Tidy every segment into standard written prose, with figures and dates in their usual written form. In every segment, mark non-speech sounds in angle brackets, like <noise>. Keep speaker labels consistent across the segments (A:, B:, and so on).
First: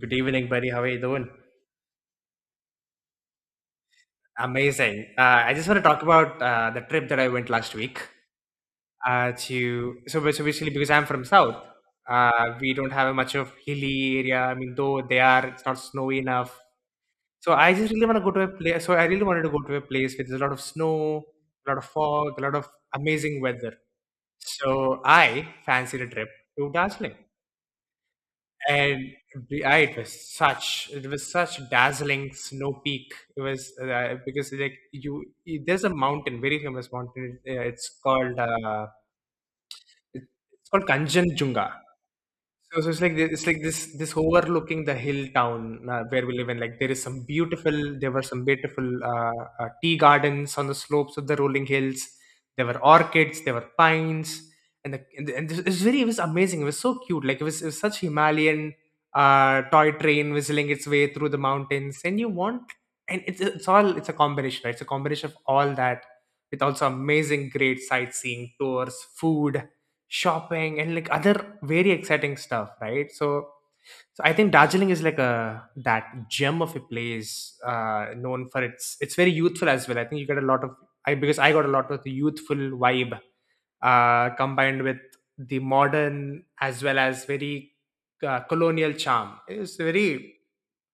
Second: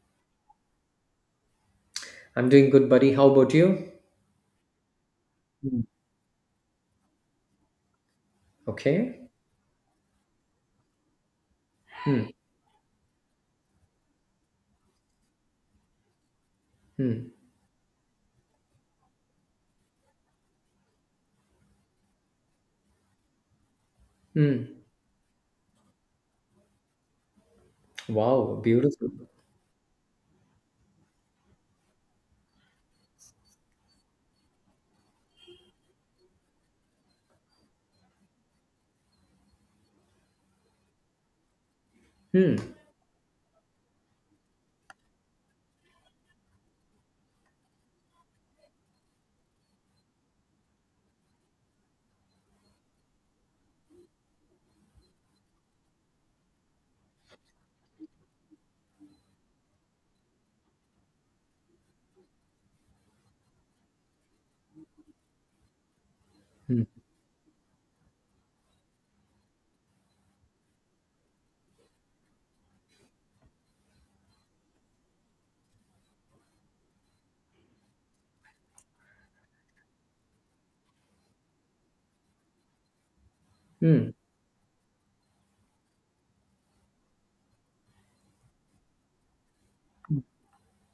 A: Good evening, buddy. How are you doing?
B: I'm doing good, buddy. How about you?
A: Amazing. I just want
B: Mm.
A: to talk about the trip that I went last week
B: Okay.
A: to. So basically, because I'm from South,
B: Hmm.
A: we don't have much of hilly area. I mean, though they are, it's not snowy enough.
B: Hmm.
A: So I just really want to go to a place. So I really wanted to go to a place with a lot of snow, a lot of fog, a lot of amazing weather.
B: Hmm.
A: So I fancied a trip to Darjeeling.
B: Wow. Beautiful.
A: And it was such dazzling snow peak. It was uh, because like there's a mountain, very famous mountain. Uh, it's called uh, it- it's called Kanchenjunga.
B: Hmm.
A: So it's like this overlooking the hill town, where we live in. Like there were some beautiful tea gardens on the slopes of the rolling hills. There were orchids, there were pines, and it was amazing. It was so cute. Like it was such Himalayan toy train whistling its way through the mountains, and you want and it's a combination. Right? It's a combination of all that with
B: Hmm.
A: also amazing, great sightseeing tours, food shopping, and like other very exciting stuff, right? So so I think Darjeeling is like a that gem of a place, known for its it's very youthful as well. I think you get a lot of, I because I got a lot of the youthful vibe
B: Hmm.
A: combined with the modern as well as very, colonial charm. it's very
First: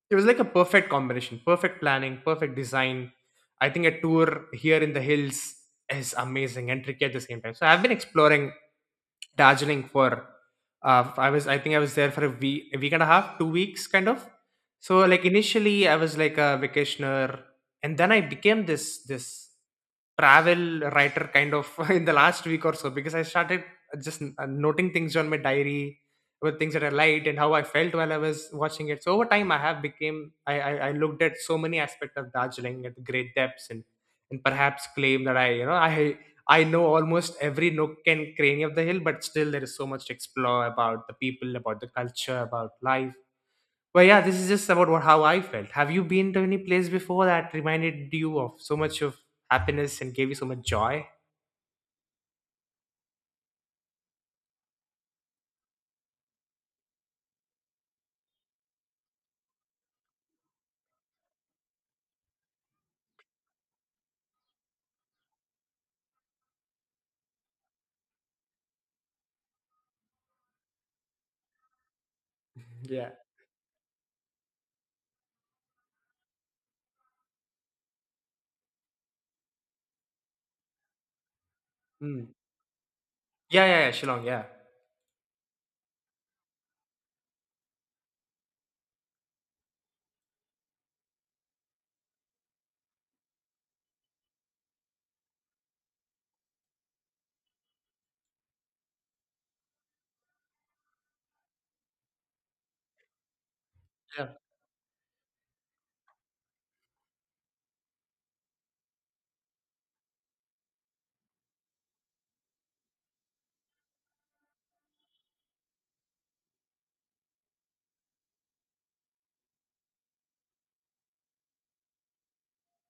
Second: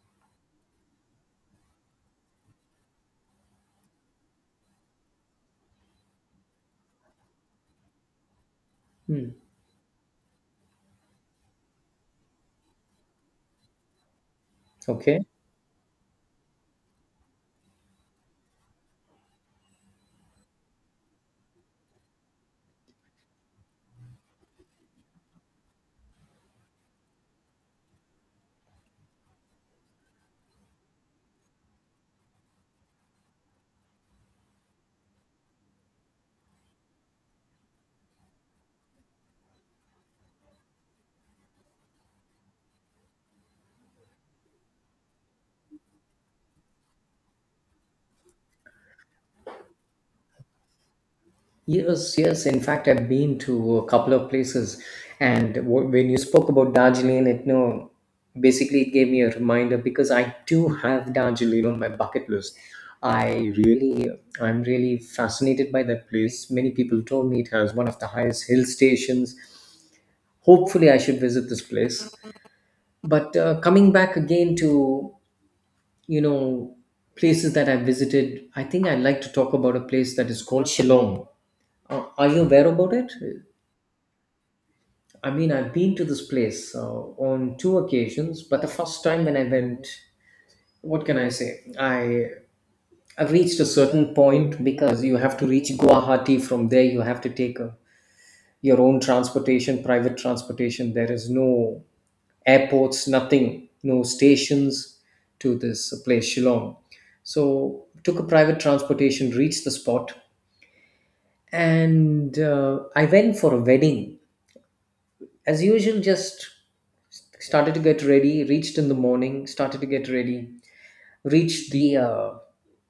A: it was like a perfect combination, perfect planning, perfect design. I think a tour here in the hills is amazing and tricky at the same time. So I've been exploring
B: Hmm.
A: Darjeeling for I think I was there for a week and a half, 2 weeks kind of. So,
B: Okay.
A: like, initially I was like a vacationer, and then I became this travel writer kind of <laughs> in the last week or so because I started just noting things on my diary with things that I liked and how I felt while I was watching it. So over time, I have became I looked at so many aspects of Darjeeling at great depths, and perhaps claim that I know almost every nook and cranny of the hill, but still there is so much to explore about the people, about the culture, about life. But yeah, this is just about what how I felt. Have you been to any place before that reminded you of so much of happiness and gave you so much joy?
B: Yes. Yes. In fact, I've been to a couple of places, and when you spoke about Darjeeling, it no, basically it gave me a reminder because I do have Darjeeling on my bucket list. I really, I'm really fascinated by that place. Many people told me it has one of the highest hill stations. Hopefully, I should visit this place.
A: Yeah.
B: But coming back again to, you know places that I've visited, I think I'd like to talk about a place that is called Shillong.
A: Mm.
B: Are you aware about it?
A: Yeah, yeah, yeah, Shillong. Yeah,
B: I mean, I've been to this place on two occasions, but the first time when I went, what can I say, I reached a certain point. Because you have to reach Guwahati, from there you have to take your own transportation, private transportation. There is no airports, nothing, no
A: yeah,
B: stations to this place, Shillong. So, took a private transportation, reached the spot, and I went for a wedding. As usual, just started to get ready, reached in the morning, started to get ready, reached the uh,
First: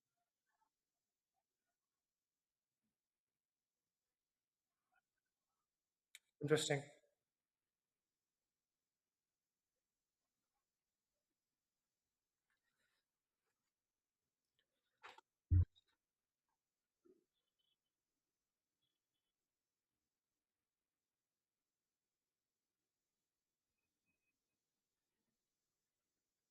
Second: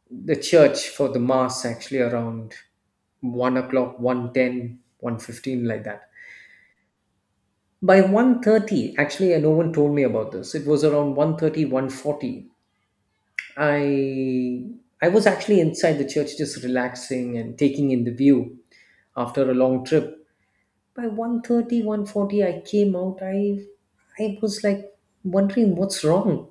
B: the church for the mass, actually around 1 o'clock, 1:10, 1:15, like that.
A: interesting.
B: By 1:30, actually, no one told me about this, it was around 1:30, 1:40. I I was actually inside the church, just relaxing and taking in the view after a long trip. By 1:30, 1:40, I came out. I was like wondering what's wrong.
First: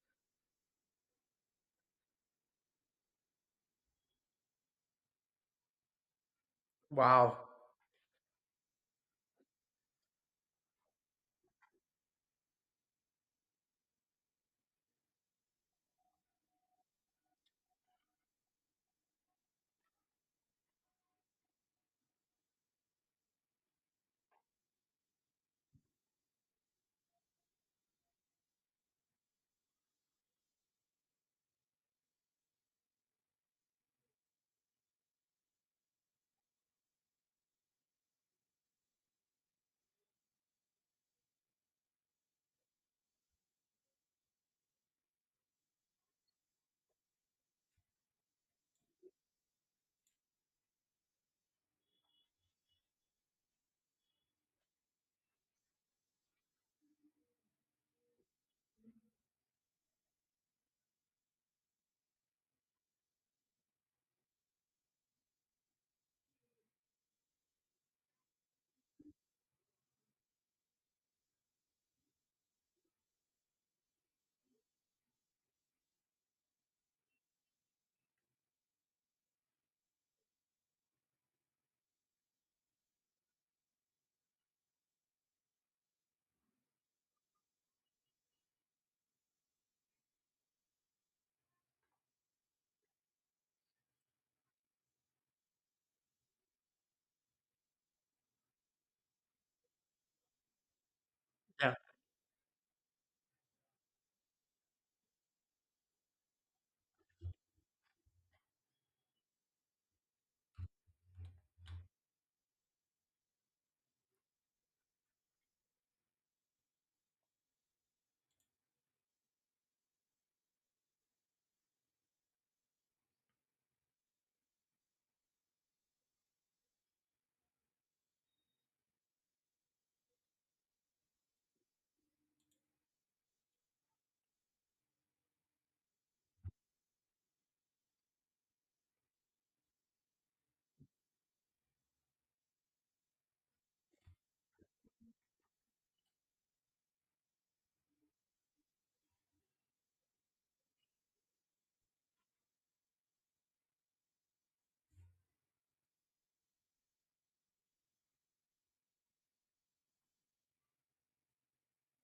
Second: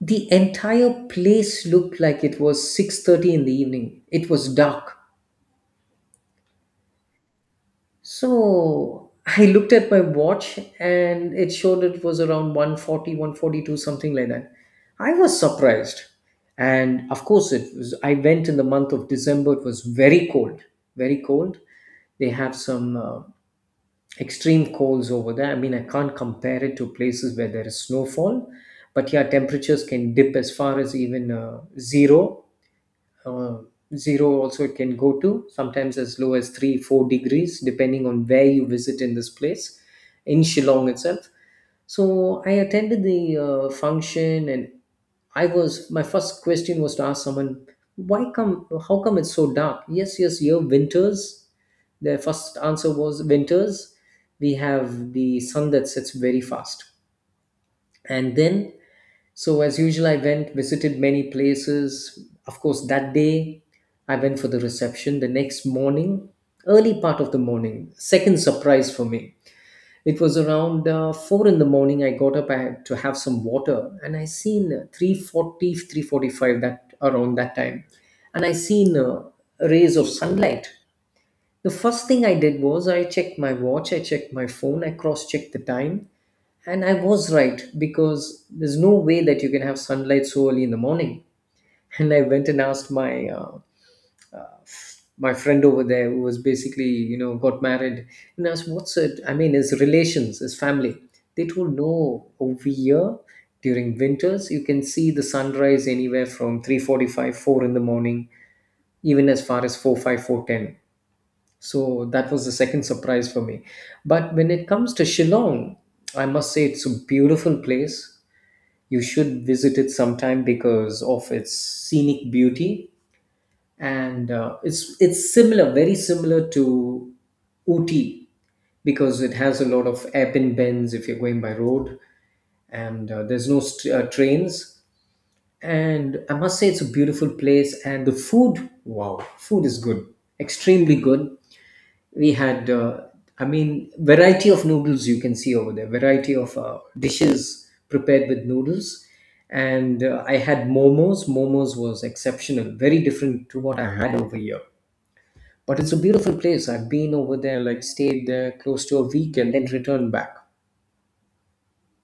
B: The entire place looked like it was 6:30 in the evening. It was dark.
A: Wow.
B: So <laughs> I looked at my watch and it showed it was around 1:40, 1:42, something like that. I was surprised. And of course, I went in the month of December. It was very cold, very cold. They have some extreme colds over there. I mean, I can't compare it to places where there is snowfall, but yeah, temperatures can dip as far as even uh, zero also. It can go to sometimes as low as 3 4 degrees, depending on where you visit in this place, in Shillong itself. So I attended the function, and I was my first question was to ask someone, why come how come it's so dark? Yes, yes, here winters, the first answer was winters. We have the sun that sets very fast. And then so, as usual, I went, visited many places. Of course, that day I went for the reception. The next morning, early part of the morning, second surprise for me. It was around 4 in the morning. I got up, I had to have some water, and I seen 340, that around that time. And I seen rays of sunlight. The first thing I did was I checked my watch, I checked my phone, I cross checked the time, and I was right, because there's no way that you can have sunlight so early in the morning. And I went and asked my friend over there, who was basically, got married, and asked what's it? I mean, his relations, his family. They
A: Yeah.
B: told, no, over here during winters you can see the sunrise anywhere from 3:45 4 in the morning, even as far as 4:5 4:10. So that was the second surprise for me. But when it comes to Shillong, I must say it's a beautiful place. You should visit it sometime because of its scenic beauty, and it's similar, very similar to Ooty, because it has a lot of hairpin bends if you're going by road, and there's no trains. And I must say, it's a beautiful place, and the food, wow, food is good, extremely good. We had, I mean, variety of noodles you can see over there, variety of dishes prepared with noodles. And I had momos. Momos was exceptional, very different to what I had over here. But it's a beautiful place. I've been over there, like stayed there close to a week, and then returned back.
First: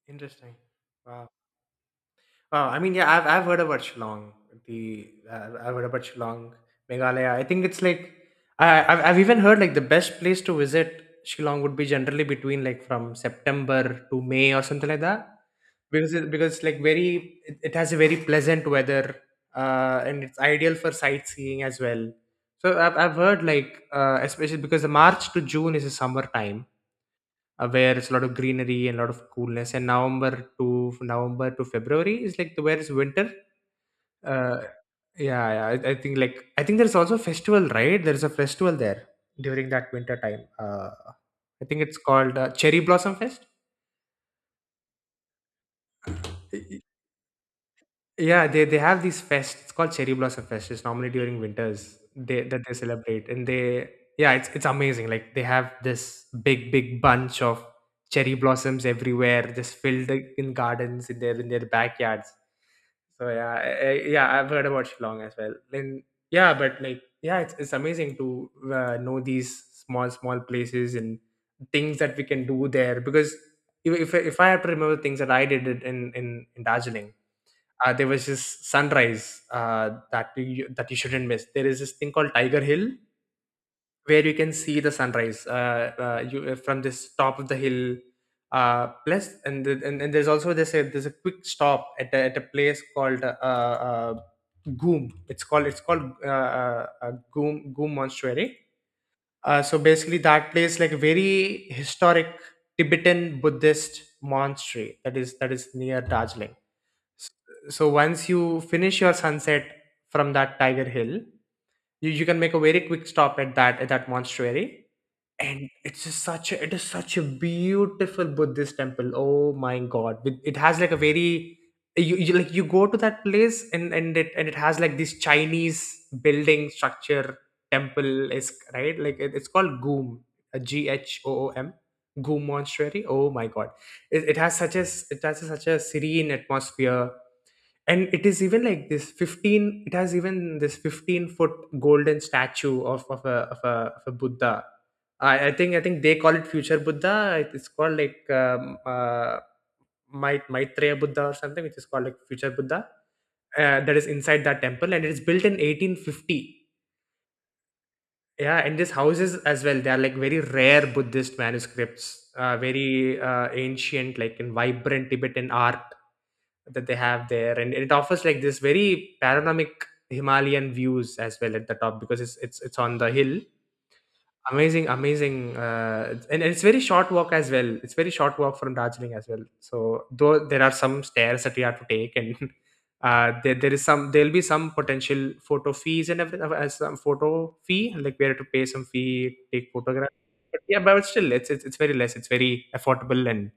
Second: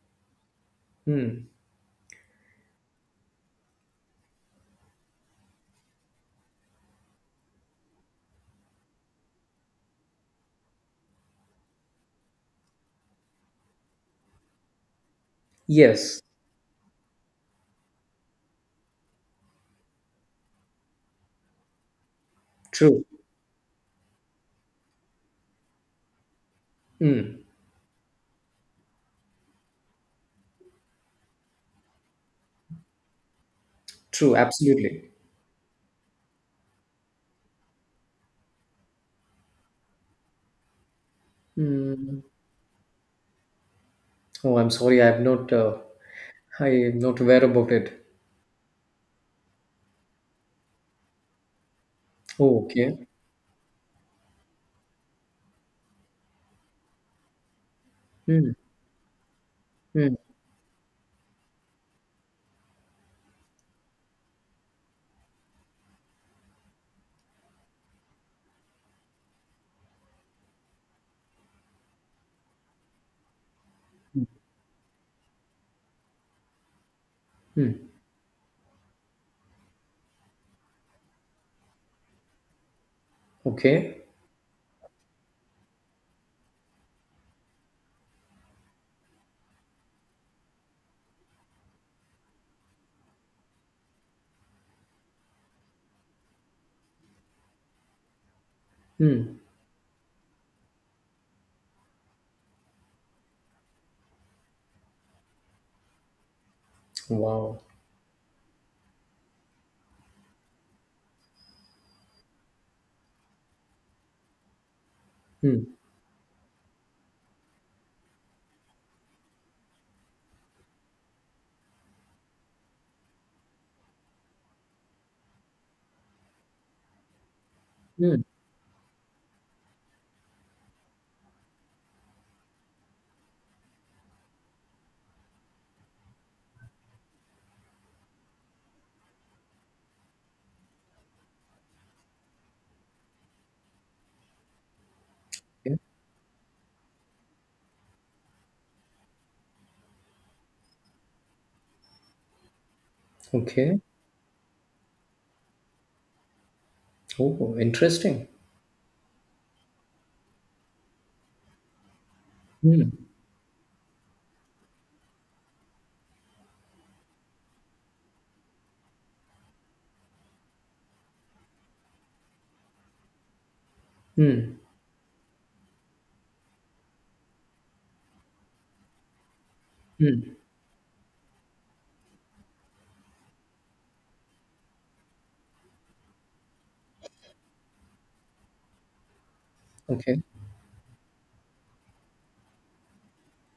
A: Interesting. Wow.
B: Hmm.
A: Wow. I mean, yeah, I've heard about Shillong. I've heard about Shillong, Meghalaya. I think it's like I've even heard, like, the best place to visit Shillong would be generally between, like, from September to May or something like that. Because
B: Yes.
A: it, because it's like it has a very pleasant weather, and it's ideal for sightseeing as well. So I've
B: True.
A: I've heard, like, especially because the March to June is a summer time,
B: Hmm.
A: where it's a lot of greenery and a lot of coolness. And November to February is like the where it's winter.
B: True.
A: Uh,
B: Absolutely.
A: yeah, yeah. I think there's also a festival, right? There's a festival there during that winter time. I think it's
B: Hmm.
A: called, Cherry Blossom Fest.
B: Oh, I'm sorry, I'm not aware about it.
A: Yeah, they have these fest. It's called Cherry Blossom Fest. It's normally during winters they that
B: Oh,
A: they
B: okay.
A: celebrate, and they yeah, it's amazing. Like they have this big, big bunch of cherry
B: Hmm.
A: blossoms everywhere, just filled
B: Hmm.
A: in gardens, in their backyards. So yeah, yeah, I've heard about Shillong as well. And yeah, but, like, yeah, it's amazing to know these small, small places and things that we can do there because. If I have to remember things that I did in Darjeeling,
B: Hmm.
A: there was this sunrise, that you shouldn't miss. There is this thing called Tiger Hill,
B: Okay.
A: where you can see the sunrise from this top of the hill. Plus, and there's also this there's a quick stop at a place called Goom. It's called Goom Monastery.
B: Hmm.
A: So basically, that place like very historic Tibetan Buddhist monastery that is near Darjeeling.
B: Wow.
A: So once you finish your sunset from that Tiger Hill, you can make a very quick stop at that monastery.
B: Hmm.
A: And it's just it is such a beautiful Buddhist temple. Oh my God! It has like a very, you like you go to that place, and it has like this Chinese building structure.
B: Hmm.
A: Temple is right, like, it's called Goom, a Ghoom, Goom Monastery. Oh my God! It has such a serene atmosphere, and it is even like this 15 it has even this 15-foot golden statue of a buddha. I, I think
B: Yeah.
A: i think they call it future buddha. It's called, like, maitreya buddha or something, which is called, like, future buddha
B: Okay.
A: that is inside that temple, and it is built in 1850.
B: Oh, interesting.
A: Yeah, and these houses as well, they are like very rare Buddhist manuscripts,
B: Hmm.
A: very ancient, like in vibrant Tibetan art that they have there, and it offers like this very panoramic Himalayan views as well at the top, because it's on the hill.
B: Hmm.
A: Amazing, amazing, and it's very short walk as well. It's very short walk from Darjeeling as well. So
B: Hmm.
A: though there are some stairs that we have to take, and <laughs> there'll be some potential photo fees and everything, some photo fee, like we have to pay some fee, take photograph.
B: Okay.
A: But yeah, but still, it's very less. It's very affordable, and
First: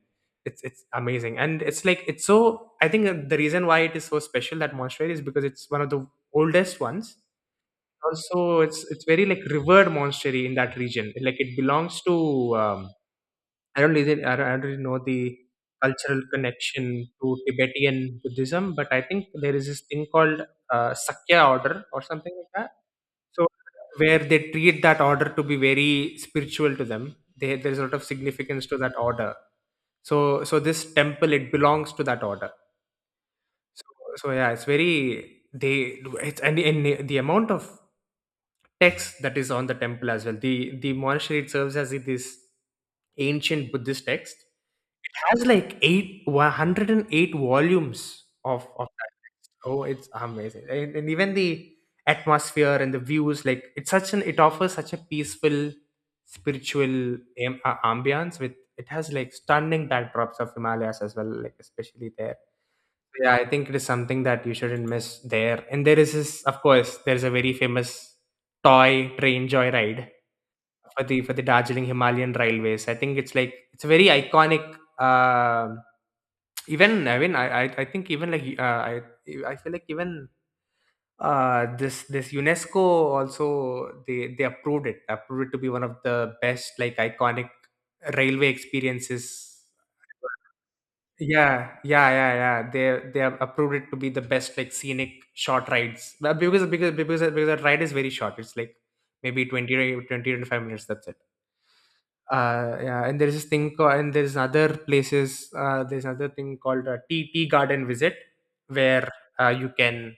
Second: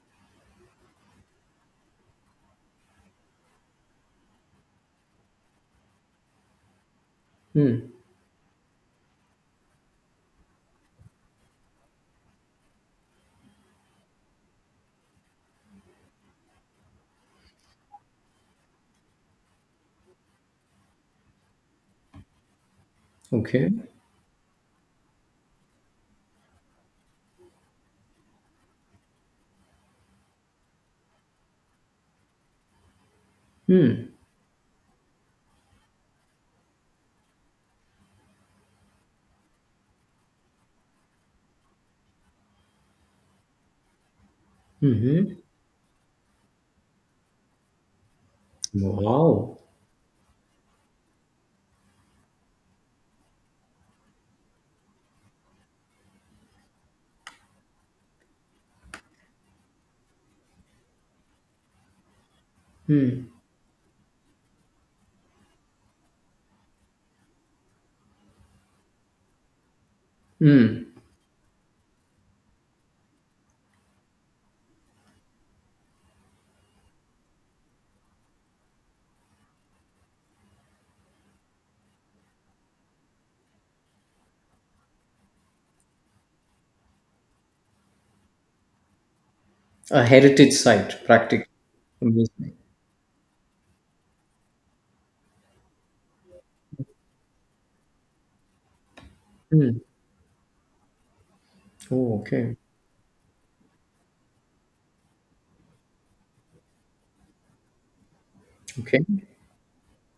A: it's amazing. And it's, like, it's so. I think the reason why it is so special, that monastery, is because it's one of the oldest ones
B: Hmm.
A: also. It's very, like, revered monastery in that region. Like, it belongs to, um, I don't really know the cultural connection to Tibetan Buddhism, but I think there is this thing called Sakya order or something like that. So
B: Okay.
A: where they treat that order to be very spiritual to them. There's a lot of significance to that order. So this temple, it belongs to that order. So
B: Hmm.
A: so yeah, it's very they it's and the amount of text that is on the temple as well. The monastery, it serves as this ancient Buddhist text. It
B: Mm-hmm.
A: has like eight one hundred and eight volumes of that text.
B: Wow.
A: Oh, it's amazing, and even the atmosphere and the views, like, it offers such a peaceful spiritual ambience with it, has like stunning backdrops of Himalayas as well, like especially there.
B: Hmm.
A: Yeah, I think it is something that you shouldn't miss there. And there is this, of course, there's a very famous toy train joyride
B: Hmm.
A: for the Darjeeling Himalayan Railways. I think it's, like, it's a very iconic. Uh, Even, I mean, I think, even, like, I feel like even this UNESCO also, they approved it to be one of the best, like, iconic railway experiences.
B: A heritage site, practically.
A: Yeah, yeah, yeah,
B: Amazing.
A: yeah. They have approved it to be the best, like, scenic short rides, but because that ride is very short. It's like maybe 20,
B: Hmm.
A: to 20 25 minutes. That's it.
B: Oh, okay.
A: Yeah, and there is this thing called, and there's other places. There's another thing called a tea garden visit,
B: Okay.
A: where you can,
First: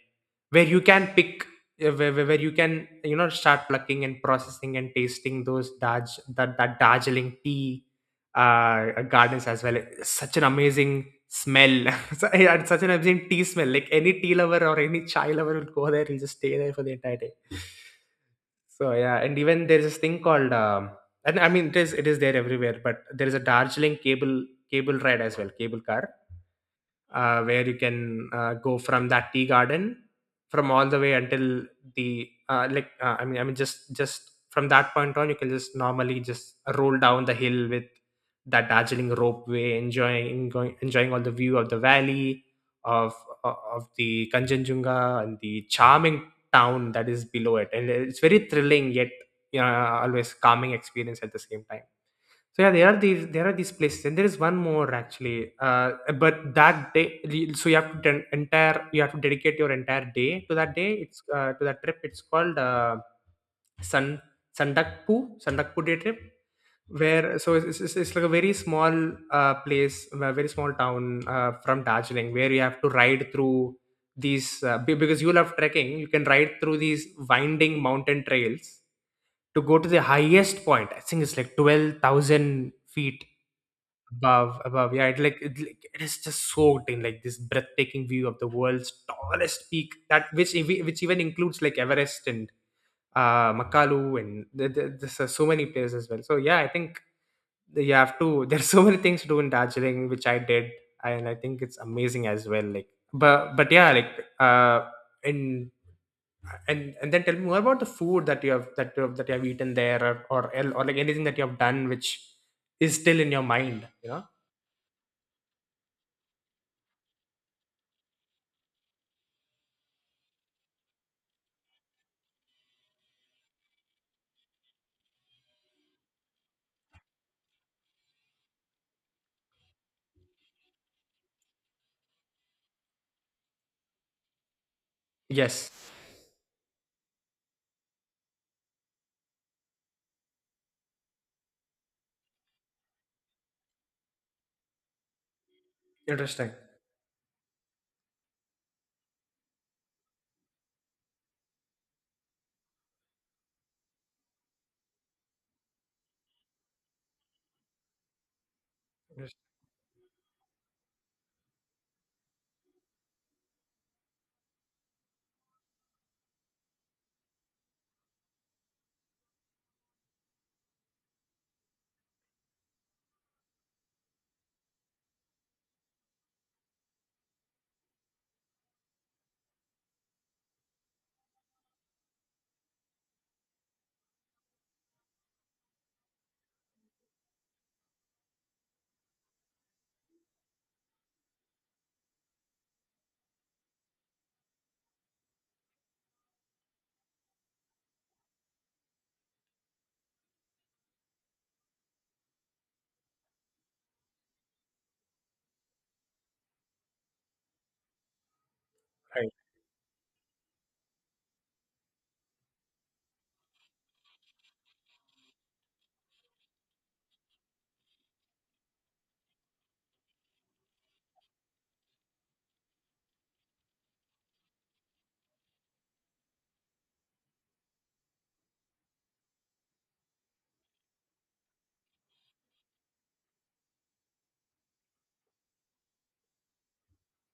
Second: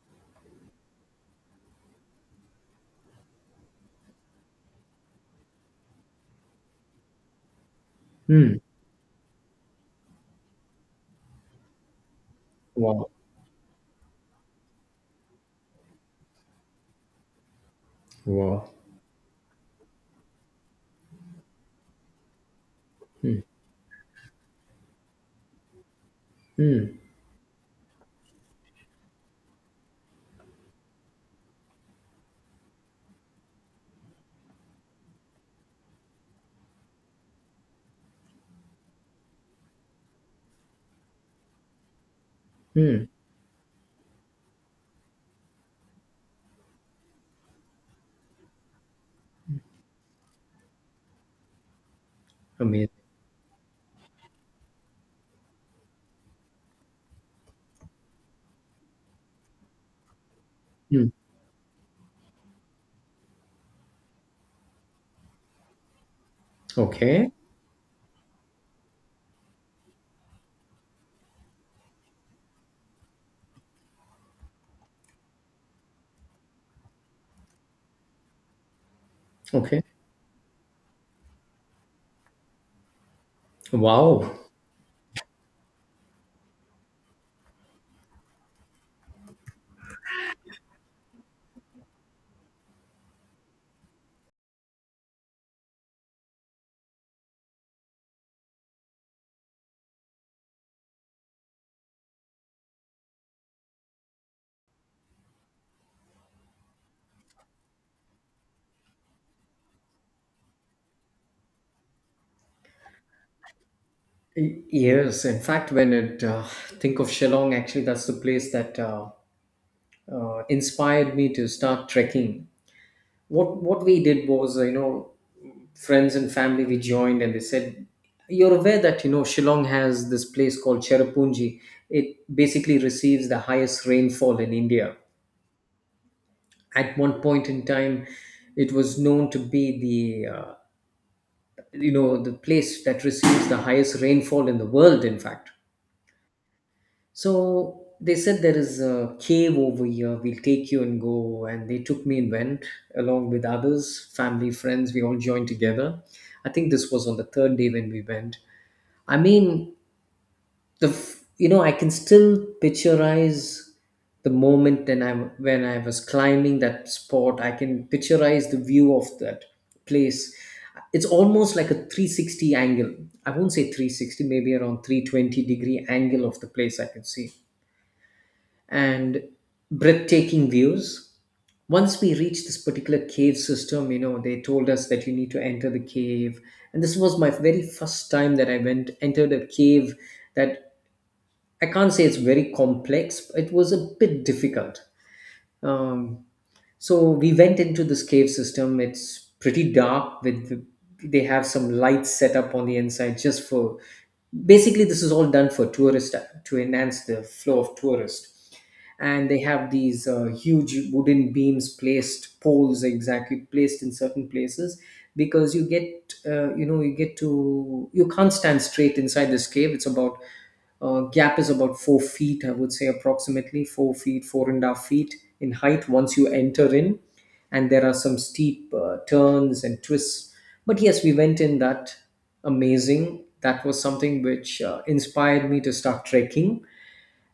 A: where you can pick, where you can, start plucking and processing and tasting those Darj that that Darjeeling tea
B: Hmm.
A: gardens as well. It's such an amazing smell. <laughs> So, yeah, it's such an
B: Wow.
A: amazing tea smell. Like any tea lover or any chai lover will go there. He'll just stay there for the entire day.
B: Wow.
A: So yeah, and even there's this thing called and I mean it is there everywhere, but there is a Darjeeling cable ride as well, cable car,
B: Hmm.
A: where you can go from that tea garden, from all the way until the like I mean just from that point on you can just normally just roll down the hill with that Darjeeling ropeway, enjoying going, enjoying all the view of the valley
B: Hmm.
A: of of the Kanchenjunga and the charming town that is below it, and it's very thrilling yet, you know, always calming experience at the same time. So yeah, there
B: Amazing.
A: are these there are these places, and there is one more actually. But that day, so you have to den- entire you have to dedicate your entire day to that day.
B: Hmm.
A: It's to that trip. It's called Sun Sandakpu day trip,
B: Okay.
A: where it's like a very small place, a very small town from Darjeeling, where you have to ride through these because you love trekking. You can ride through these winding mountain trails to go
B: Okay.
A: to the highest point. I think it's like 12,000 feet
B: Wow.
A: above. Above, yeah. It is just soaked in like this breathtaking view of the world's tallest peak. That which which even includes like Everest and Makalu and there's so many places as well. So yeah, I think that you have to. <laughs> There's so many things to do in Darjeeling, which I did, and I think it's amazing as well. Like, but yeah, like uh, in and then tell me more about the food that you have that you have eaten there, or or like anything that you have done which is still in your mind, you know?
B: Yes. In fact, when it think of Shillong, actually, that's the place that inspired me to start trekking. What we did was, friends and family we joined, and they said, "You're aware that, Shillong has this place called Cherrapunji. It basically receives the highest rainfall in India.
A: Yes.
B: At one point in time, it was known to be the you know the place that receives the highest rainfall in the world. In fact."
A: Interesting.
B: So they said there is a cave over here. We'll take you and go. And they took me and went along with others, family, friends. We all joined together. I think this was on the third day when we went. I
A: Interesting.
B: mean, the f- you know I can still picturize the moment when I was climbing that spot. I can picturize the view of that place. It's almost like a 360 angle. I won't say 360, maybe around 320-degree angle of the place I can see, and breathtaking views. Once we reached this particular cave system, they told us that you need to enter the cave. And this was my very first time that I went, entered a cave, that I can't say it's very complex, but it was a bit difficult. Um, so we went into this cave system. It's pretty dark. With They have some lights set up on the inside, just for, basically this is all done for tourist to enhance the flow of tourists, and
A: Right.
B: they have these huge wooden beams placed, poles exactly placed in certain places. Because you get, you get to, you can't stand straight inside this cave. It's about, gap is about 4 feet, I would say approximately 4 feet, 4.5 feet in height, once you enter in. And there are some steep turns and twists, but yes, we went in that. Amazing. That was something which inspired me to start trekking.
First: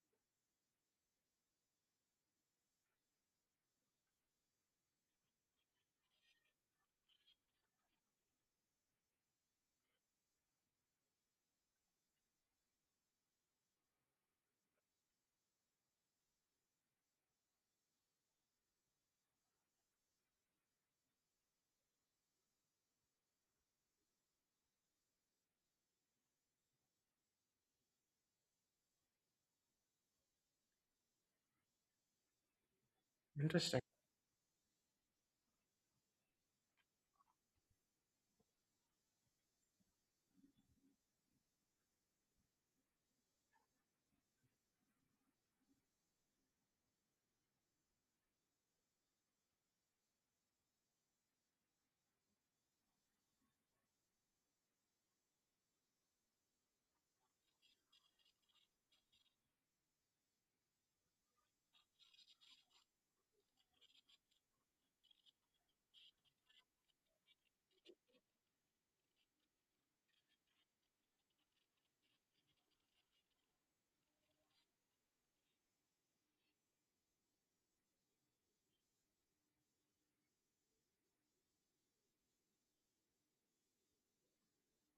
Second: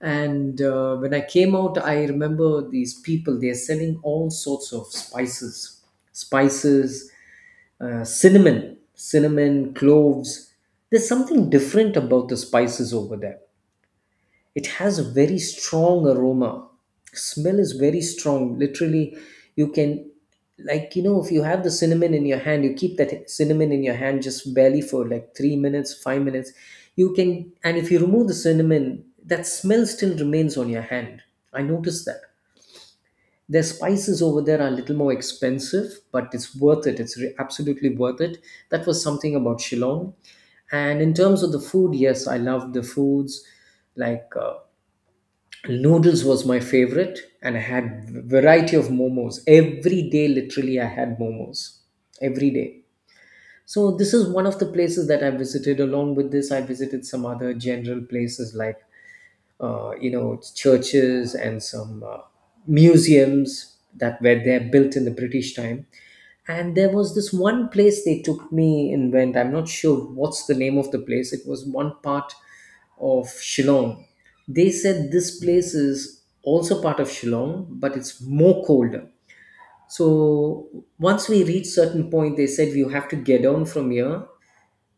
B: And when I came out, I remember these people, they're selling all sorts of spices, spices, cinnamon, cinnamon, cloves. There's something different about the spices over there. It has a very strong aroma. Smell is very strong. Literally, you can, like, if you have the cinnamon in your hand, you keep that cinnamon in your hand just barely for like 3 minutes, 5 minutes. And if you remove the cinnamon, that smell still remains on your hand. I noticed that. Their
A: Interesting.
B: spices over there are a little more expensive, but it's worth it. It's absolutely worth it. That was something about Shillong. And in terms of the food, yes, I love the foods. Like, noodles was my favorite, and I had variety of momos every day. Literally, I had momos every day. So this is one of the places that I visited. Along with this, I visited some other general places like churches and some museums that were there, built in the British time. And there was this one place they took me in, went, I'm not sure what's the name of the place. It was one part of Shillong. They said this place is also part of Shillong, but it's more colder. So once we reached certain point, they said you have to get down from here,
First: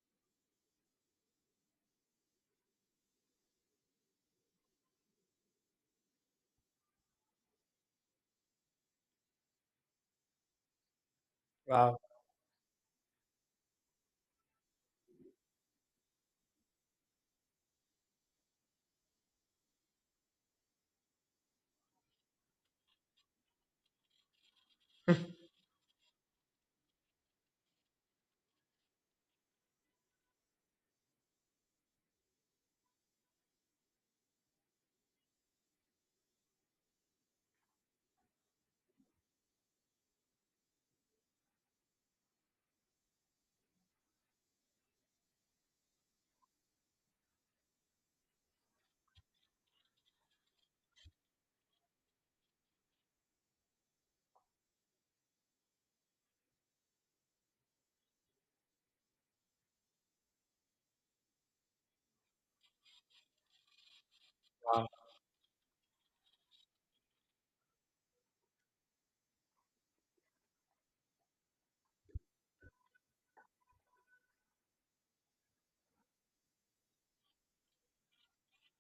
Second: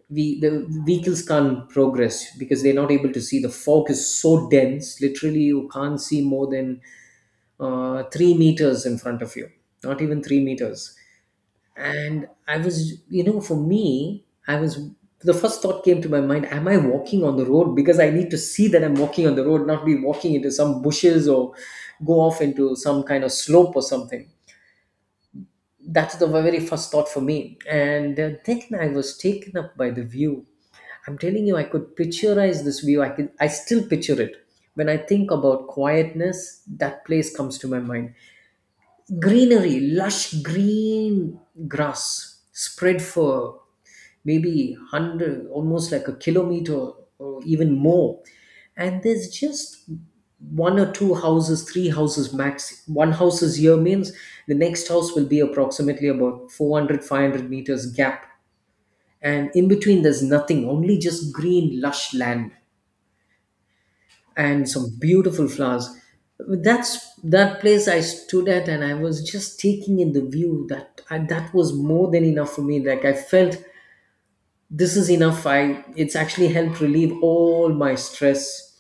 B: we the vehicles can't progress because they're not able to see. The fog is so dense, literally you can't see more than 3 meters in front of you, not even 3 meters.
A: Wow.
B: And I was you know for me, I was the first thought came to my mind, am I walking on the road? Because I need to see that I'm walking on the road, not be walking into some bushes or go off into some kind of slope or something. That's the very first thought for me. And then I was taken up by the view. I'm telling you, I could picturize this view, I still picture it. When I think about quietness, that place comes to my mind. Greenery, lush green grass spread for maybe 100, almost like a kilometer or even more. And there's just one or two houses, three houses max. One house is here means the next house will be approximately about 400, 500 meters gap. And in between there's nothing, only just green lush land and
A: Wow.
B: some beautiful flowers. That's that place I stood at, and I was just taking in the view. That was more than enough for me. Like, I felt this is enough. I It's actually helped relieve all my stress.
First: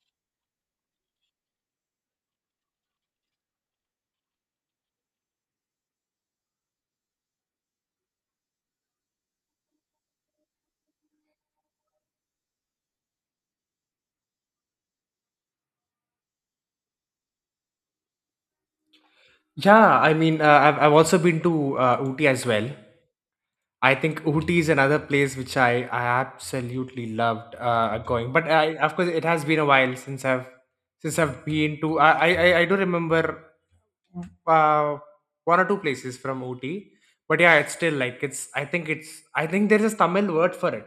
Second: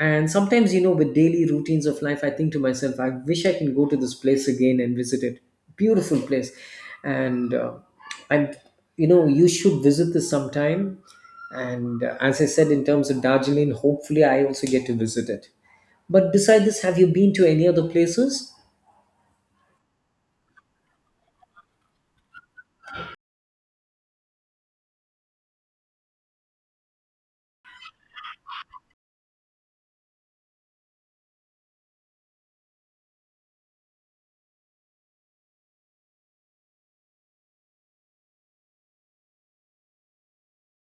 B: And sometimes, you know, with daily routines of life, I think to myself, I wish I can go to this place again and visit it. Beautiful place. and uh, and, you know, you should visit this sometime. And as I said, in terms of Darjeeling, hopefully I also get to visit it. But beside this, have you been to any other places?
A: Yeah, I mean, I've also been to Ooty as well. I think Ooty is another place which I absolutely loved going. But I, of course, it has been a while since I've, since I've been to. I do remember uh, one or two places from Ooty, but yeah, it's still like it's. I think it's. I think there's a Tamil word for it.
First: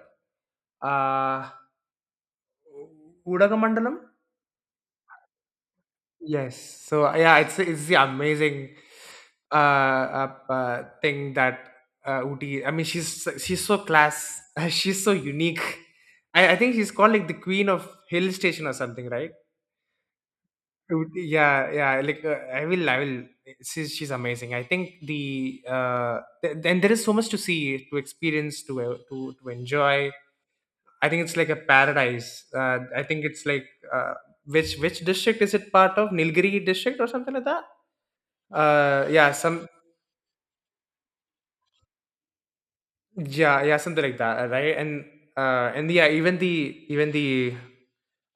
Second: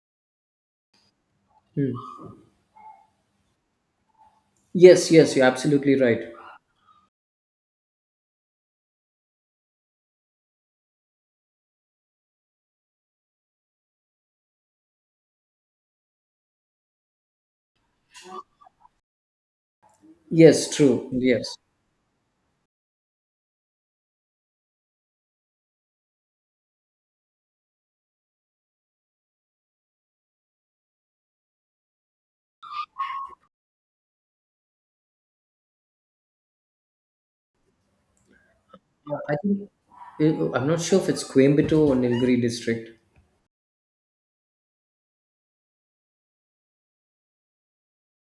A: Uh,
B: Hmm.
A: Udaga.
B: Yes, yes, you're absolutely right.
A: Yes. So yeah, it's the amazing thing that Uti. I mean, she's so class. <laughs> She's so unique. I think she's called like the queen of hill station or something, right?
B: Yes, true,
A: Uti.
B: yes.
A: Yeah, yeah. Like I will. She's amazing. I think the and there is so much to see, to experience, to to enjoy. I think it's like a paradise. I think it's like, uh, which district is it part of? Nilgiri district or something like that? Yeah,
B: I
A: some.
B: think I'm not sure if it's Coimbatore or Nilgiri district.
A: Yeah, yeah, something like that, right? And yeah, even the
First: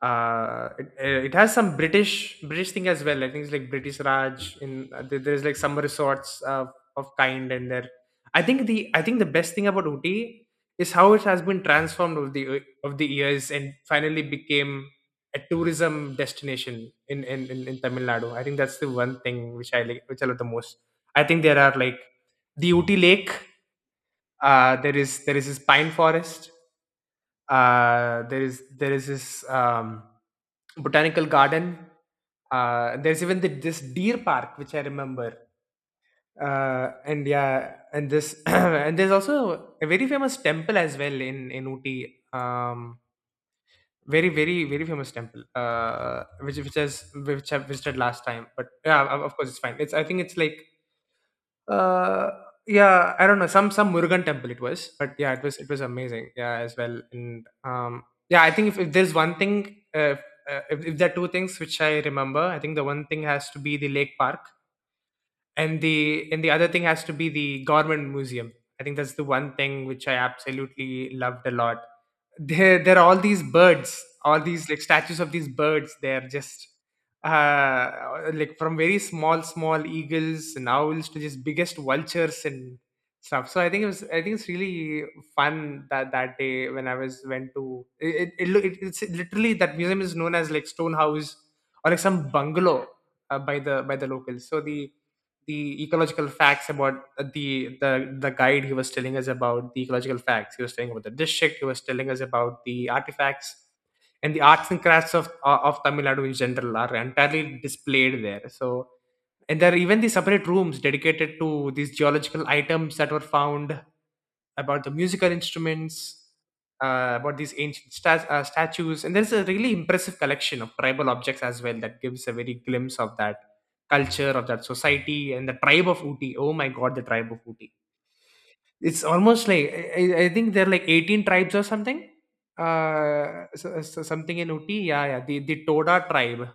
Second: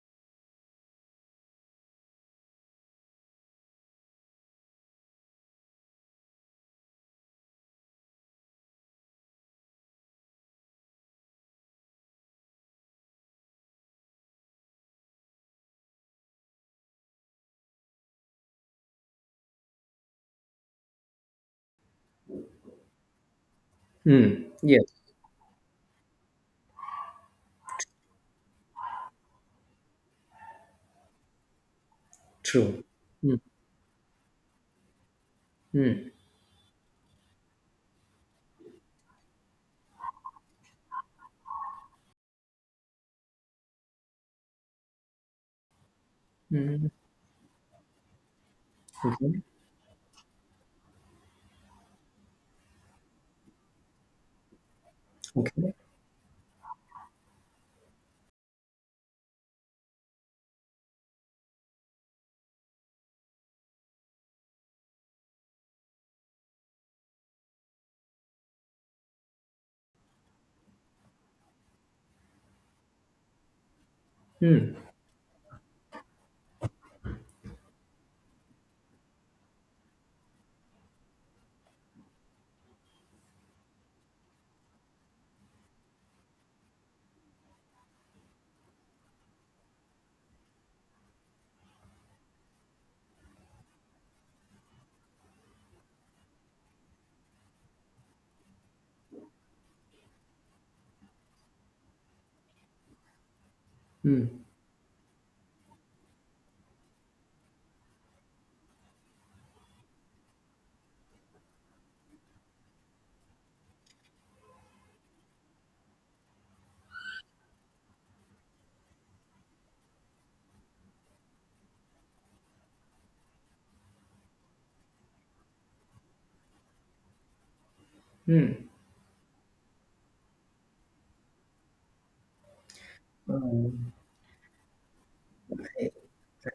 A: it has some British thing as well. I think it's like British Raj in, there's like summer resorts of kind, and there. I think the best thing about Ooty is how it has been transformed over the of the years and finally became a tourism destination in in Tamil Nadu. I think that's the one thing which I like, which I love the most. I think there are like the Ooty Lake,
B: Hmm. Yes.
A: there is this pine forest. There is this botanical garden.
B: True.
A: There's
B: Hmm.
A: even the, this deer park, which I remember.
B: Hmm.
A: And yeah, and this <clears throat> and there's also a very famous temple as well in Ooty. Very very very famous temple.
B: Hmm.
A: Which I visited last time, but yeah, of
B: Okay.
A: course it's fine. It's, I think it's like. Uh, yeah, I don't know. Some Murugan temple it was, but yeah, it
B: Okay.
A: was amazing. Yeah, as well. And yeah, I think if there's one thing, if there are two things which I remember, I think the one thing has to be the lake park, and the other thing has to be the government museum. I think that's the one thing which I absolutely loved a lot. There are all these birds, all these
B: Hmm.
A: like statues of these birds. They're just uh like from very small small eagles and owls to just biggest vultures and stuff. So I think it was, I think it's really fun that that day when I was went to it, it's literally that museum is known as like stone house or like some bungalow by the locals. So the ecological facts about the the the guide, he was telling us about the ecological facts, he was telling about the district, he was telling us about the artifacts
B: Hmm.
A: and the arts and crafts of Tamil Nadu in general are entirely displayed there. So and there are even the separate rooms dedicated to these geological items that were found, about the musical instruments, about these ancient stas statues, and there's a really impressive collection of tribal objects as well that gives a very glimpse of that culture of that society and the tribe of Uti. Oh my God, the tribe of Uti!
B: Hmm.
A: It's almost like, I think there are like 18 tribes or something. So something in Uti, yeah, yeah. The Toda tribe,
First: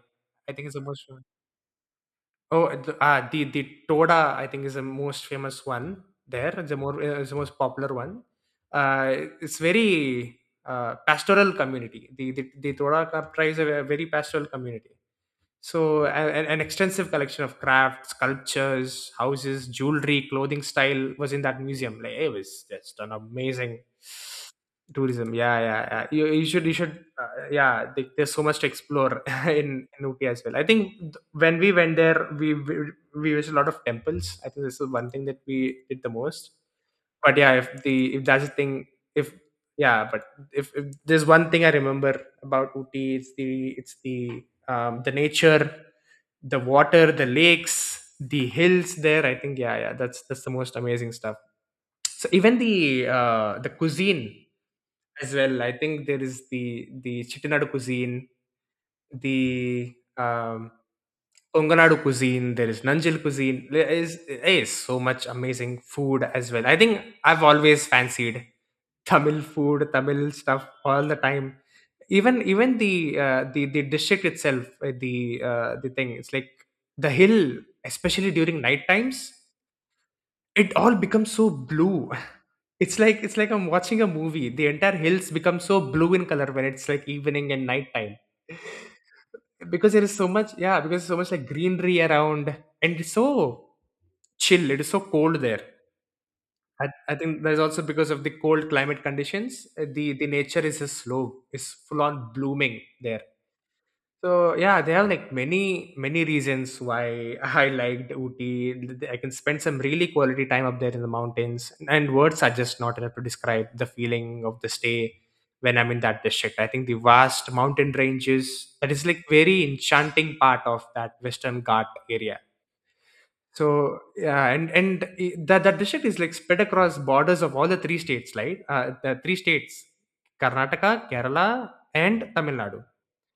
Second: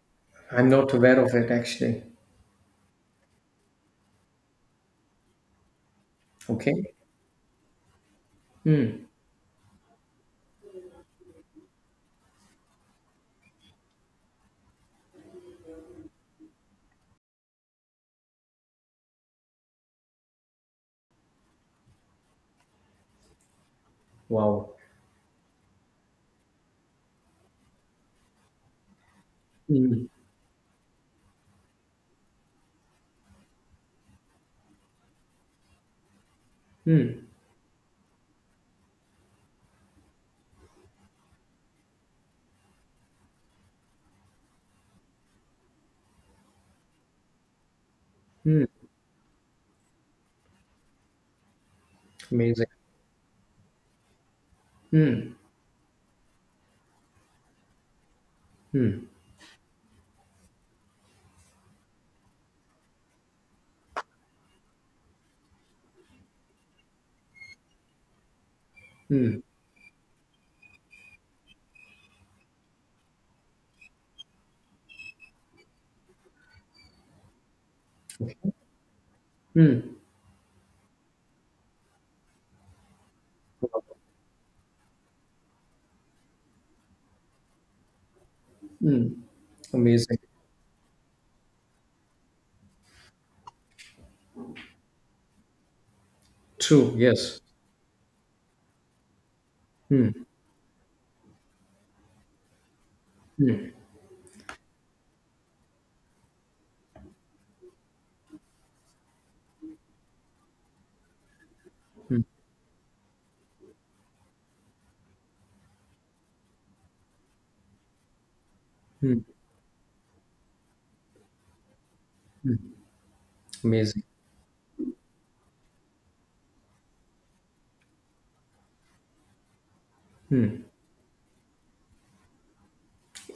A: I think
B: I'm
A: is the
B: not
A: most.
B: aware of it actually.
A: Oh, the Toda, I think, is the most famous one there. It's. The
B: Okay.
A: more, is the most popular one.
B: Hmm.
A: It's very pastoral community. The Toda Kaptra is a very pastoral community. So an extensive collection of crafts, sculptures, houses, jewelry, clothing style was in that museum. Like it was just an amazing
B: Wow.
A: tourism. Yeah yeah, yeah. You should you should, yeah, there's so much to explore <laughs> in
B: Hmm.
A: Ooty as well. I think when we went there, we visited a lot of temples. I think this is one thing that we did the most.
B: Hmm.
A: But yeah, if the if that's the thing, if, yeah, but if there's one thing I remember about Ooty, it's the nature, the water, the lakes, the
B: Hmm.
A: hills there. I think, yeah yeah, that's the most amazing stuff. So even
B: Amazing.
A: the cuisine as
B: Hmm.
A: well. I think there is the Chittinad cuisine,
B: Hmm.
A: the Onganadu cuisine. There is Nanjil cuisine. There is so much amazing food as well. I think I've always fancied
B: Hmm.
A: Tamil food, Tamil stuff all the time. Even the district itself, the thing. It's like the hill, especially
B: Okay.
A: during night times,
B: Hmm.
A: it all becomes so blue. <laughs> It's like, it's like I'm watching a movie. The entire hills become so blue in color when it's like evening and nighttime.
B: Hmm.
A: <laughs> Because there is
B: Amazing.
A: so much, yeah, because there's so much like greenery around, and it's so chill, it is so cold there.
B: True.
A: I
B: Yes.
A: think that's also because of the cold climate conditions.
B: Hmm.
A: The nature is just slow, is full on blooming there. So yeah, there are like many many reasons why <laughs> I liked Ooty. I can spend some really quality time up there in the mountains, and words are just not enough to describe the feeling of the stay when I'm in that district. I think the vast mountain ranges that is
B: Hmm.
A: like very enchanting part of that Western Ghat area. So
B: Amazing.
A: yeah, and that that district is like spread across borders of all the three states, right? The three states: Karnataka, Kerala, and Tamil Nadu.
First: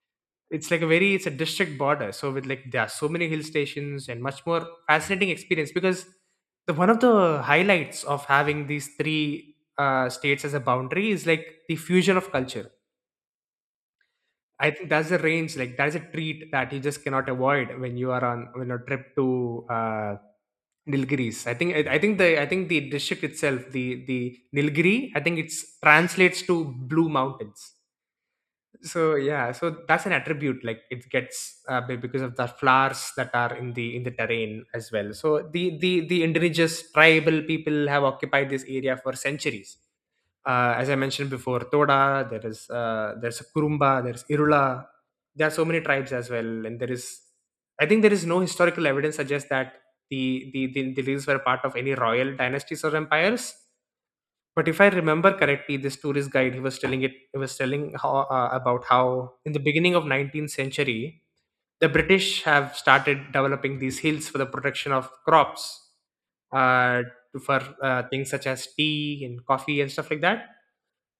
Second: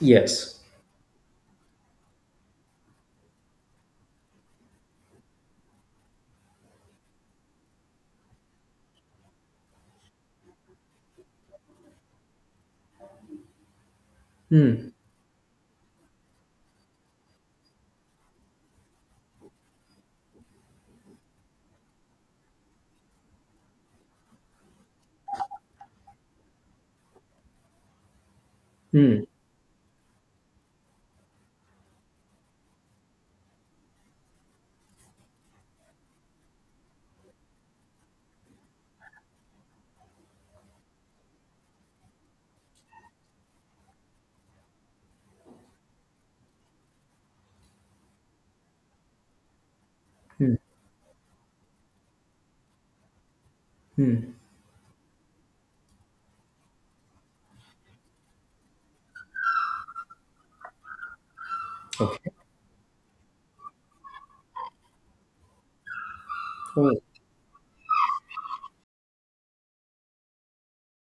B: Yes.
A: It's like a very, it's a district border, so with like there are so many hill stations and much more fascinating experience, because the one of the highlights of having these three states as a boundary is like the fusion of culture. I think
B: Hmm.
A: that's the range, like that's a treat that you just cannot avoid when you are on, when a trip to Nilgiris. I think the district itself, the Nilgiri, I think it's translates to blue mountains. So
B: Hmm.
A: yeah, so that's an attribute, like it gets because of the flowers that are in the terrain as well. So the indigenous tribal people have occupied this area for centuries. As I mentioned before, toda, there is, there's kurumba, there's irula, there are so many tribes as well. And there is. I think there is no historical evidence suggests that the
B: Hmm.
A: the the, the Lils were part of any royal dynasties or empires.
B: Hmm.
A: But if I remember correctly, this tourist guide, he was telling it, he was telling about how in the beginning of 19th century the
B: Okay.
A: british have started developing these hills for the protection of crops,
B: Oh.
A: uh, for things such as tea and coffee and stuff like that.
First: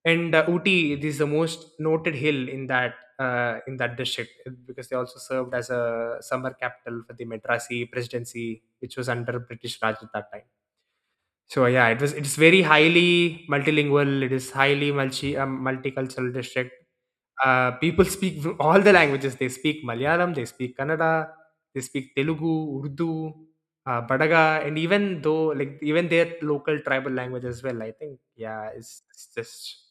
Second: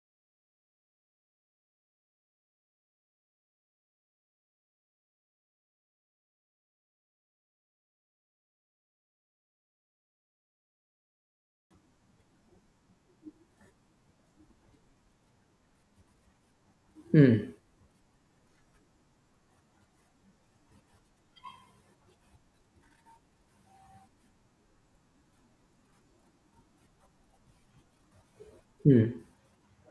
A: And Uti, this is the most noted hill in that in that district, because they also served as a summer capital for the Madrasi presidency, which was under British Raj at that time. So yeah, it's very highly multilingual. It is highly multicultural district.
B: Hmm.
A: People speak <laughs> all the languages. They speak Malayalam, they speak Kannada, they speak Telugu, Urdu, Badaga, and even though, like, even their local tribal language as well. I think, yeah, it's,
B: Hmm.
A: it's just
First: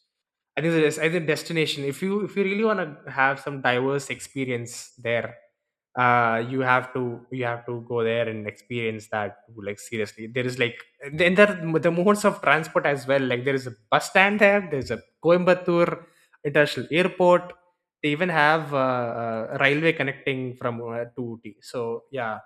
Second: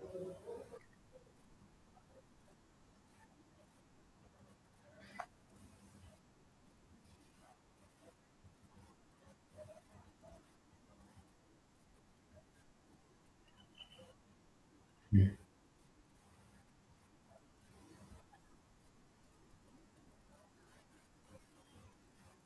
A: I think there's either destination. If you really want to have some diverse experience there, uh, you have to you have to go there and experience that, like, seriously. There is like, then there are the modes of transport as well. Like, there is a bus stand there. There's a Coimbatore International Airport. They even have railway connecting from to Ooty. So yeah,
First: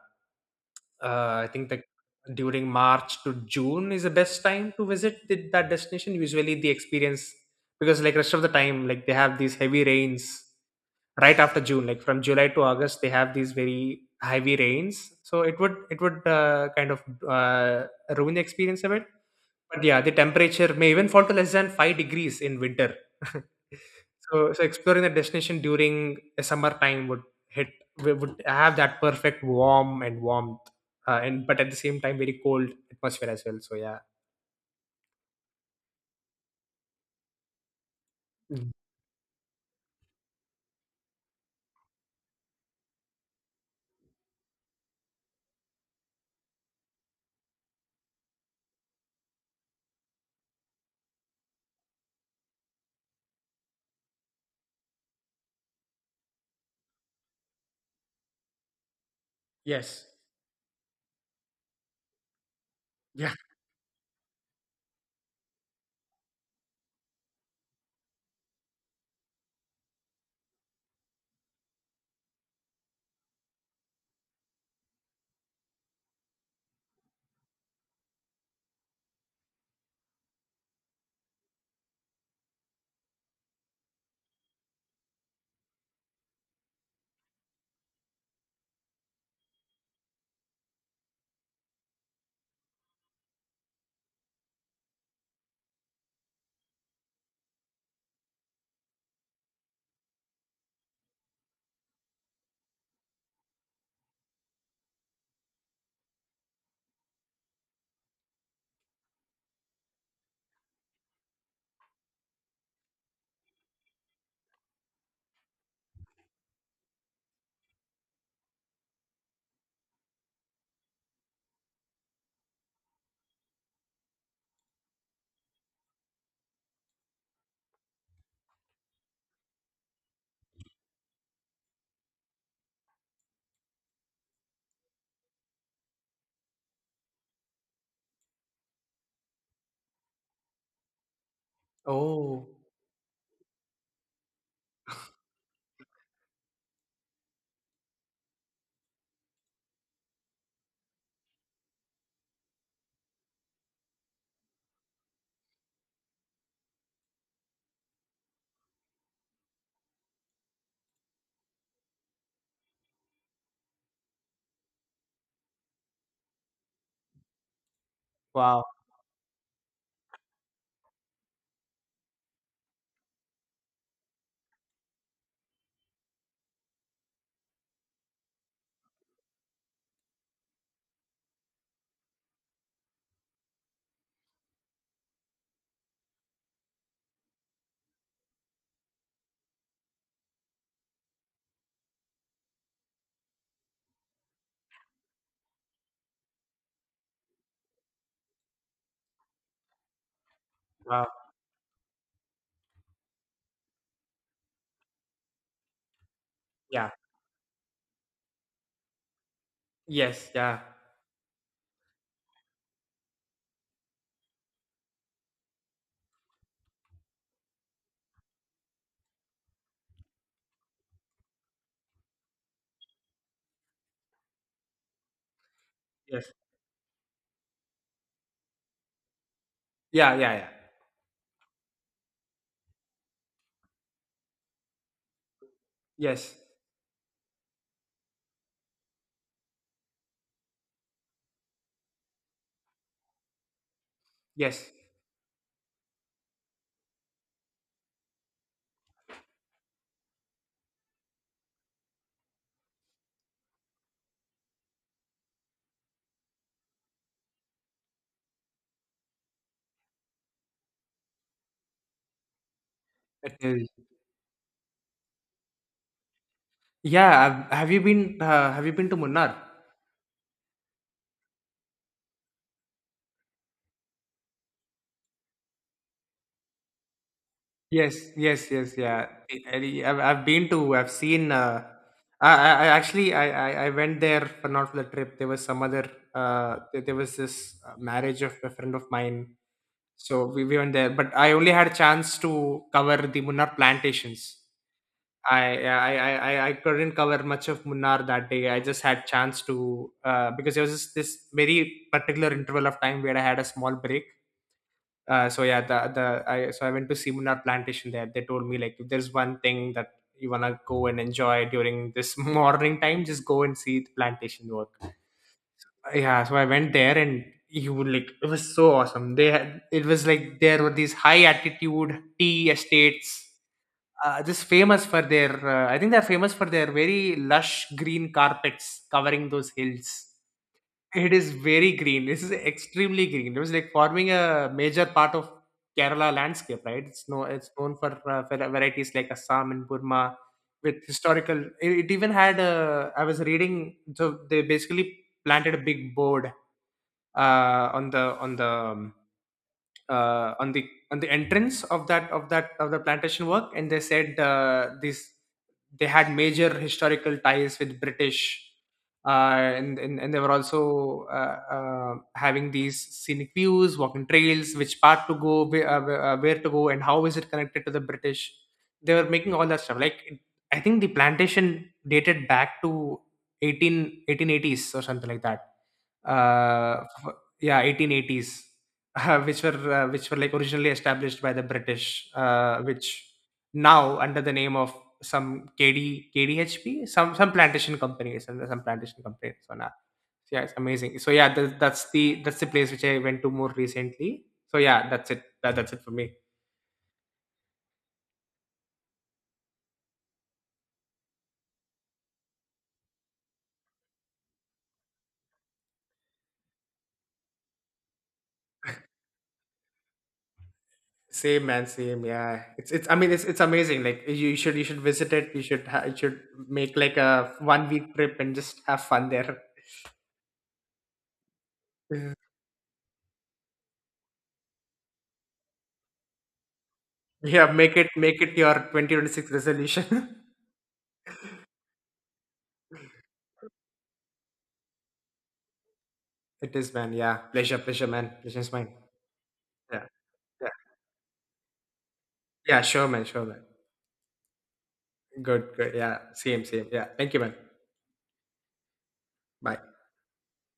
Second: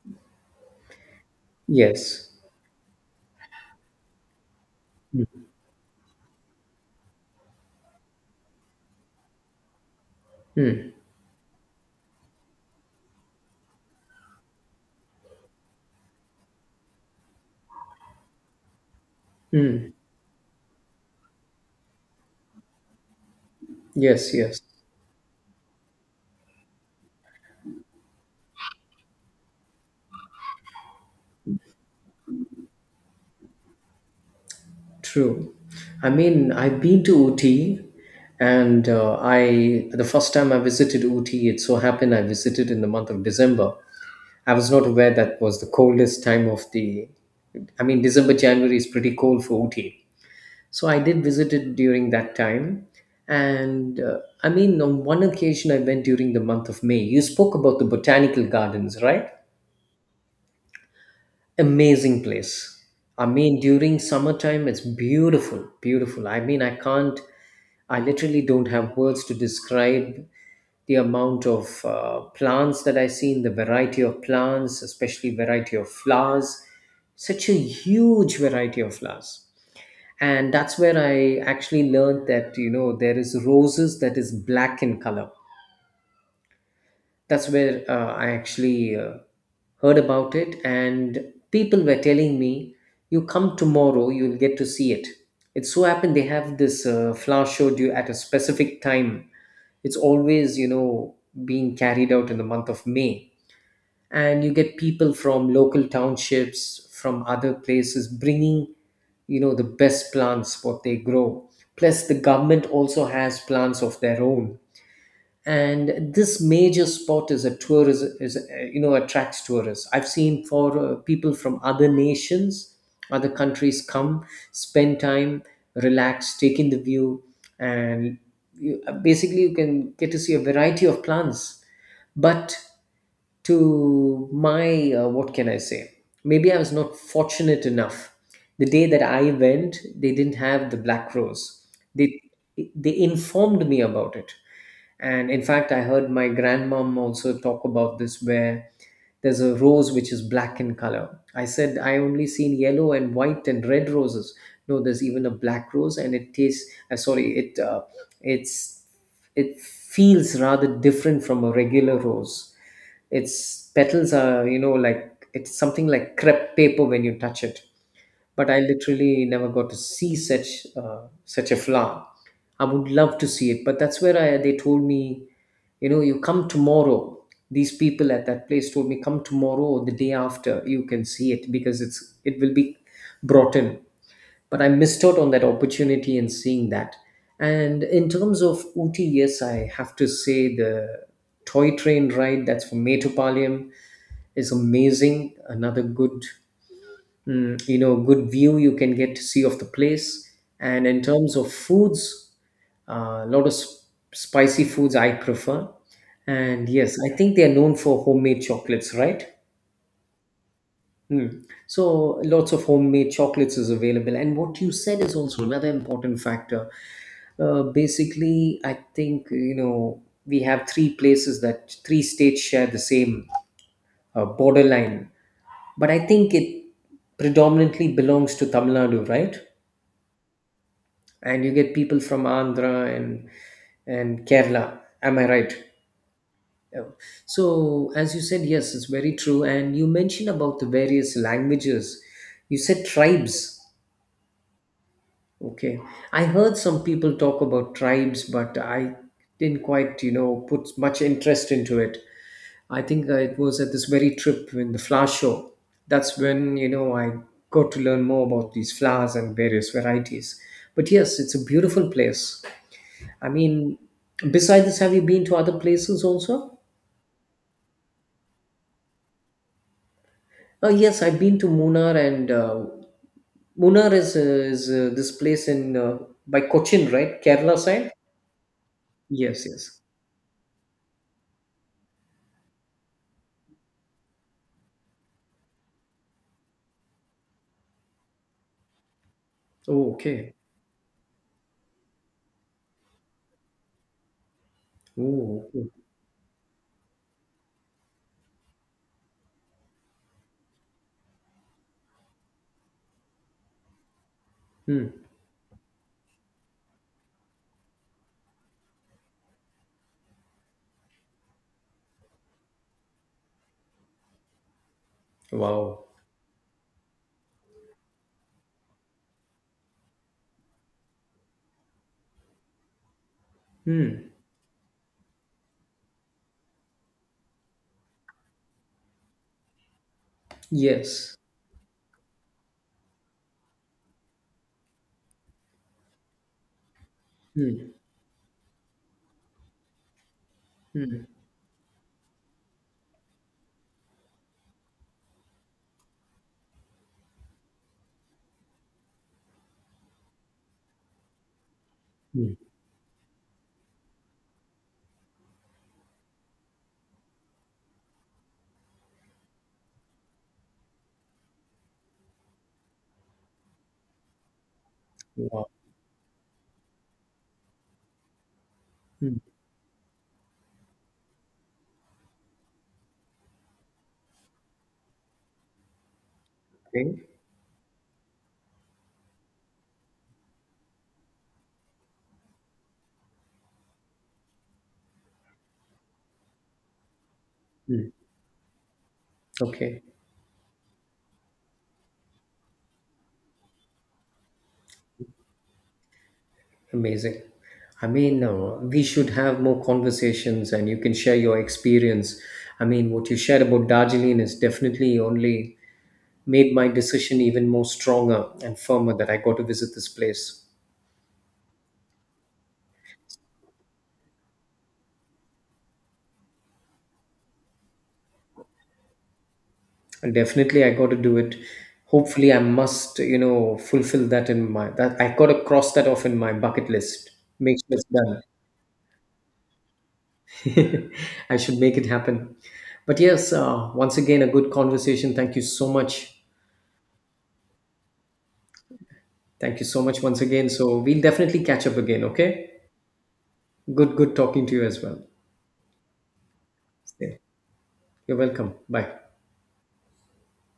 A: I think that
B: Yes.
A: during March to June is the best time to visit that destination. Usually, the experience, because, like, rest of the time, like, they have these heavy rains
B: Hmm.
A: right after June, like from July to August, they have these very heavy rains. So it would kind of uh, ruin the experience a bit. But
B: Mm.
A: yeah, the temperature may even fall to less than 5 degrees in winter. <laughs>
B: Yes,
A: So,
B: yes,
A: so exploring the destination during a summer time would hit. We would have that perfect warm and warmth, and but at the same time very cold atmosphere as well. So yeah.
B: true. I mean, I've been to Ooty,
A: Mm.
B: and I, the first time I visited Ooty, it so happened I visited in the month of December. I was not aware that was the coldest time of the. I mean, December, January is pretty cold for Ooty, so I did visit it during that time. And I mean, on one occasion, I went during the month of May. You spoke about the botanical gardens, right?
A: Yes.
B: Amazing place. I
A: Yeah.
B: mean, during summertime, it's beautiful, beautiful. I mean, I can't, I literally don't have words to describe the amount of plants that I see, in the variety of plants, especially variety of flowers. Such a huge variety of flowers. And that's where I actually learned that, you know, there is roses that is black in color. That's where I actually heard about it, and people were telling me, "You come tomorrow, you'll get to see it." It so happened they have this flower show due at a specific time. It's always, you know, being carried out in the month of May, and you get people from local townships, from other places, bringing, you know, the best plants what they grow. Plus, the government also has plants of their own, and this major spot is a tourism, is you know, attracts tourists. I've seen, for people from other nations, other countries come, spend time, relax, take in the view. And basically you can get to see a variety of plants. But to my what can I say, maybe I was not fortunate enough. The day that I went, they didn't have the black rose. they
A: Oh,
B: they informed me about it. And in fact, I heard my grandmom also talk about this, where there's a rose which is black in color. I said I only seen yellow and white and red roses. No, there's even a black rose, and it tastes sorry, it's it feels rather different from a regular rose. Its petals are, you know, like it's something like crepe paper when you touch it. But I
A: wow.
B: literally never got to see such such a flower. I would love to see it, but that's where I they told me, you know, you come tomorrow. These people at that place told me come tomorrow or the day after you can see it, because it will be brought in, but I missed out on that opportunity and seeing that. And in terms of Ooty, yes, I have to say the toy train ride that's from Metropolium is amazing. Another good, you know, good view you can get to see of the place. And in
A: Wow.
B: terms of foods, a lot of spicy foods I prefer. And
A: Yeah.
B: yes, I think they are known for homemade chocolates, right?
A: Yes. Yeah.
B: Hmm. So lots of homemade chocolates is available, and what you said is also another important factor. Basically, I think, you know, we have three places, that three states share the same borderline, but I
A: Yes.
B: think it predominantly belongs to Tamil Nadu, right?
A: Yeah. Yeah. Yeah.
B: And you get people from Andhra and Kerala. Am I right?
A: Yes.
B: Yeah. So, as you said, yes, it's very true. And you mentioned about the various languages. You said tribes.
A: Yes.
B: Okay. I heard some people talk about tribes, but I didn't quite, you know, put much interest into it. I think it was at this very trip in the flower show. That's when, you know, I got to learn more about these flowers and various varieties. But yes, it's a beautiful place. I
A: It is.
B: mean, besides this, have you been to other places also?
A: Yeah. Have you been? Have you been to Munnar?
B: Oh, yes, I've been to Munnar, and Munnar is, this place in by Cochin, right? Kerala side?
A: Yes, yes, yes, yeah.
B: Yes, yes.
A: I've been to. I've seen. I actually, I went there for not for the trip. There was some other. There was this marriage of a friend of mine.
B: Oh,
A: So
B: okay.
A: we went there, but I only had a chance to cover the Munnar plantations.
B: Oh,
A: I,
B: okay.
A: I, I, I I couldn't cover much of Munnar that day. I just had chance to, because there was this very particular interval of time where I had a small break.
B: Hmm.
A: So yeah, so I went to simunar plantation. There they told me, like, if there's one thing that you want to go and enjoy during this <laughs> morning time, just go and see the plantation work.
B: Wow.
A: Yeah, so I went there and you would like it was so awesome. They had, it was like, there were these high altitude tea estates,
B: Hmm.
A: just famous for their I think they're famous for their very lush green carpets covering those hills. It
B: Yes.
A: is very green. This is extremely green. It was like forming a major part of Kerala landscape, right? It's no, it's known
B: Hmm.
A: for varieties like Assam and Burma with historical. It even had a. I was reading, so they basically planted a big board uh, on the on the um, on the entrance of that of
B: Hmm.
A: that of the plantation work. And they said this they had major historical ties with british, and they were also having these scenic views, walking trails, which part to go
B: Wow.
A: where to go and how is it connected to the british. They were
B: Hmm.
A: making all that stuff. I think the plantation dated back to eighteen eighties or something like that,
B: Okay.
A: yeah, 1880s. <laughs> Which were like originally established by the british, which now under the name of some K D K D H P, some plantation
B: Hmm.
A: company, some plantation company, so now
B: Okay.
A: yeah, it's amazing. So yeah, that's the place which I went to more recently. So yeah, that's it, that's it for me.
B: Amazing. I mean, we should have more conversations and you can share your experience. I mean, what you shared about Darjeeling is definitely only made my decision even more stronger and firmer, that I got to visit this place.
A: Same, man, same. Yeah, it's, I mean, it's amazing. Like, you should visit it, you should make like a one week trip and just have fun there.
B: And definitely I got to do it.
A: <laughs>
B: Hopefully I must, you know, fulfill that in my, that I got to cross that off in my bucket list.
A: Yeah,
B: Make sure
A: make
B: it's
A: it, make
B: done.
A: it your 2026 resolution.
B: <laughs> I should make it happen. But yes, once again, a good conversation. Thank you so much.
A: <laughs> It is, man. Yeah. Pleasure, pleasure, man. Pleasure is mine.
B: Thank you so
A: Yeah.
B: much once
A: Yeah.
B: again. So we'll definitely catch up again, okay?
A: Yeah, sure, man. Sure, man.
B: Good, good talking to you as well.
A: Good, good. Yeah. Same, same. Yeah. Thank
B: Yeah.
A: you, man.
B: You're welcome. Bye.
A: Bye.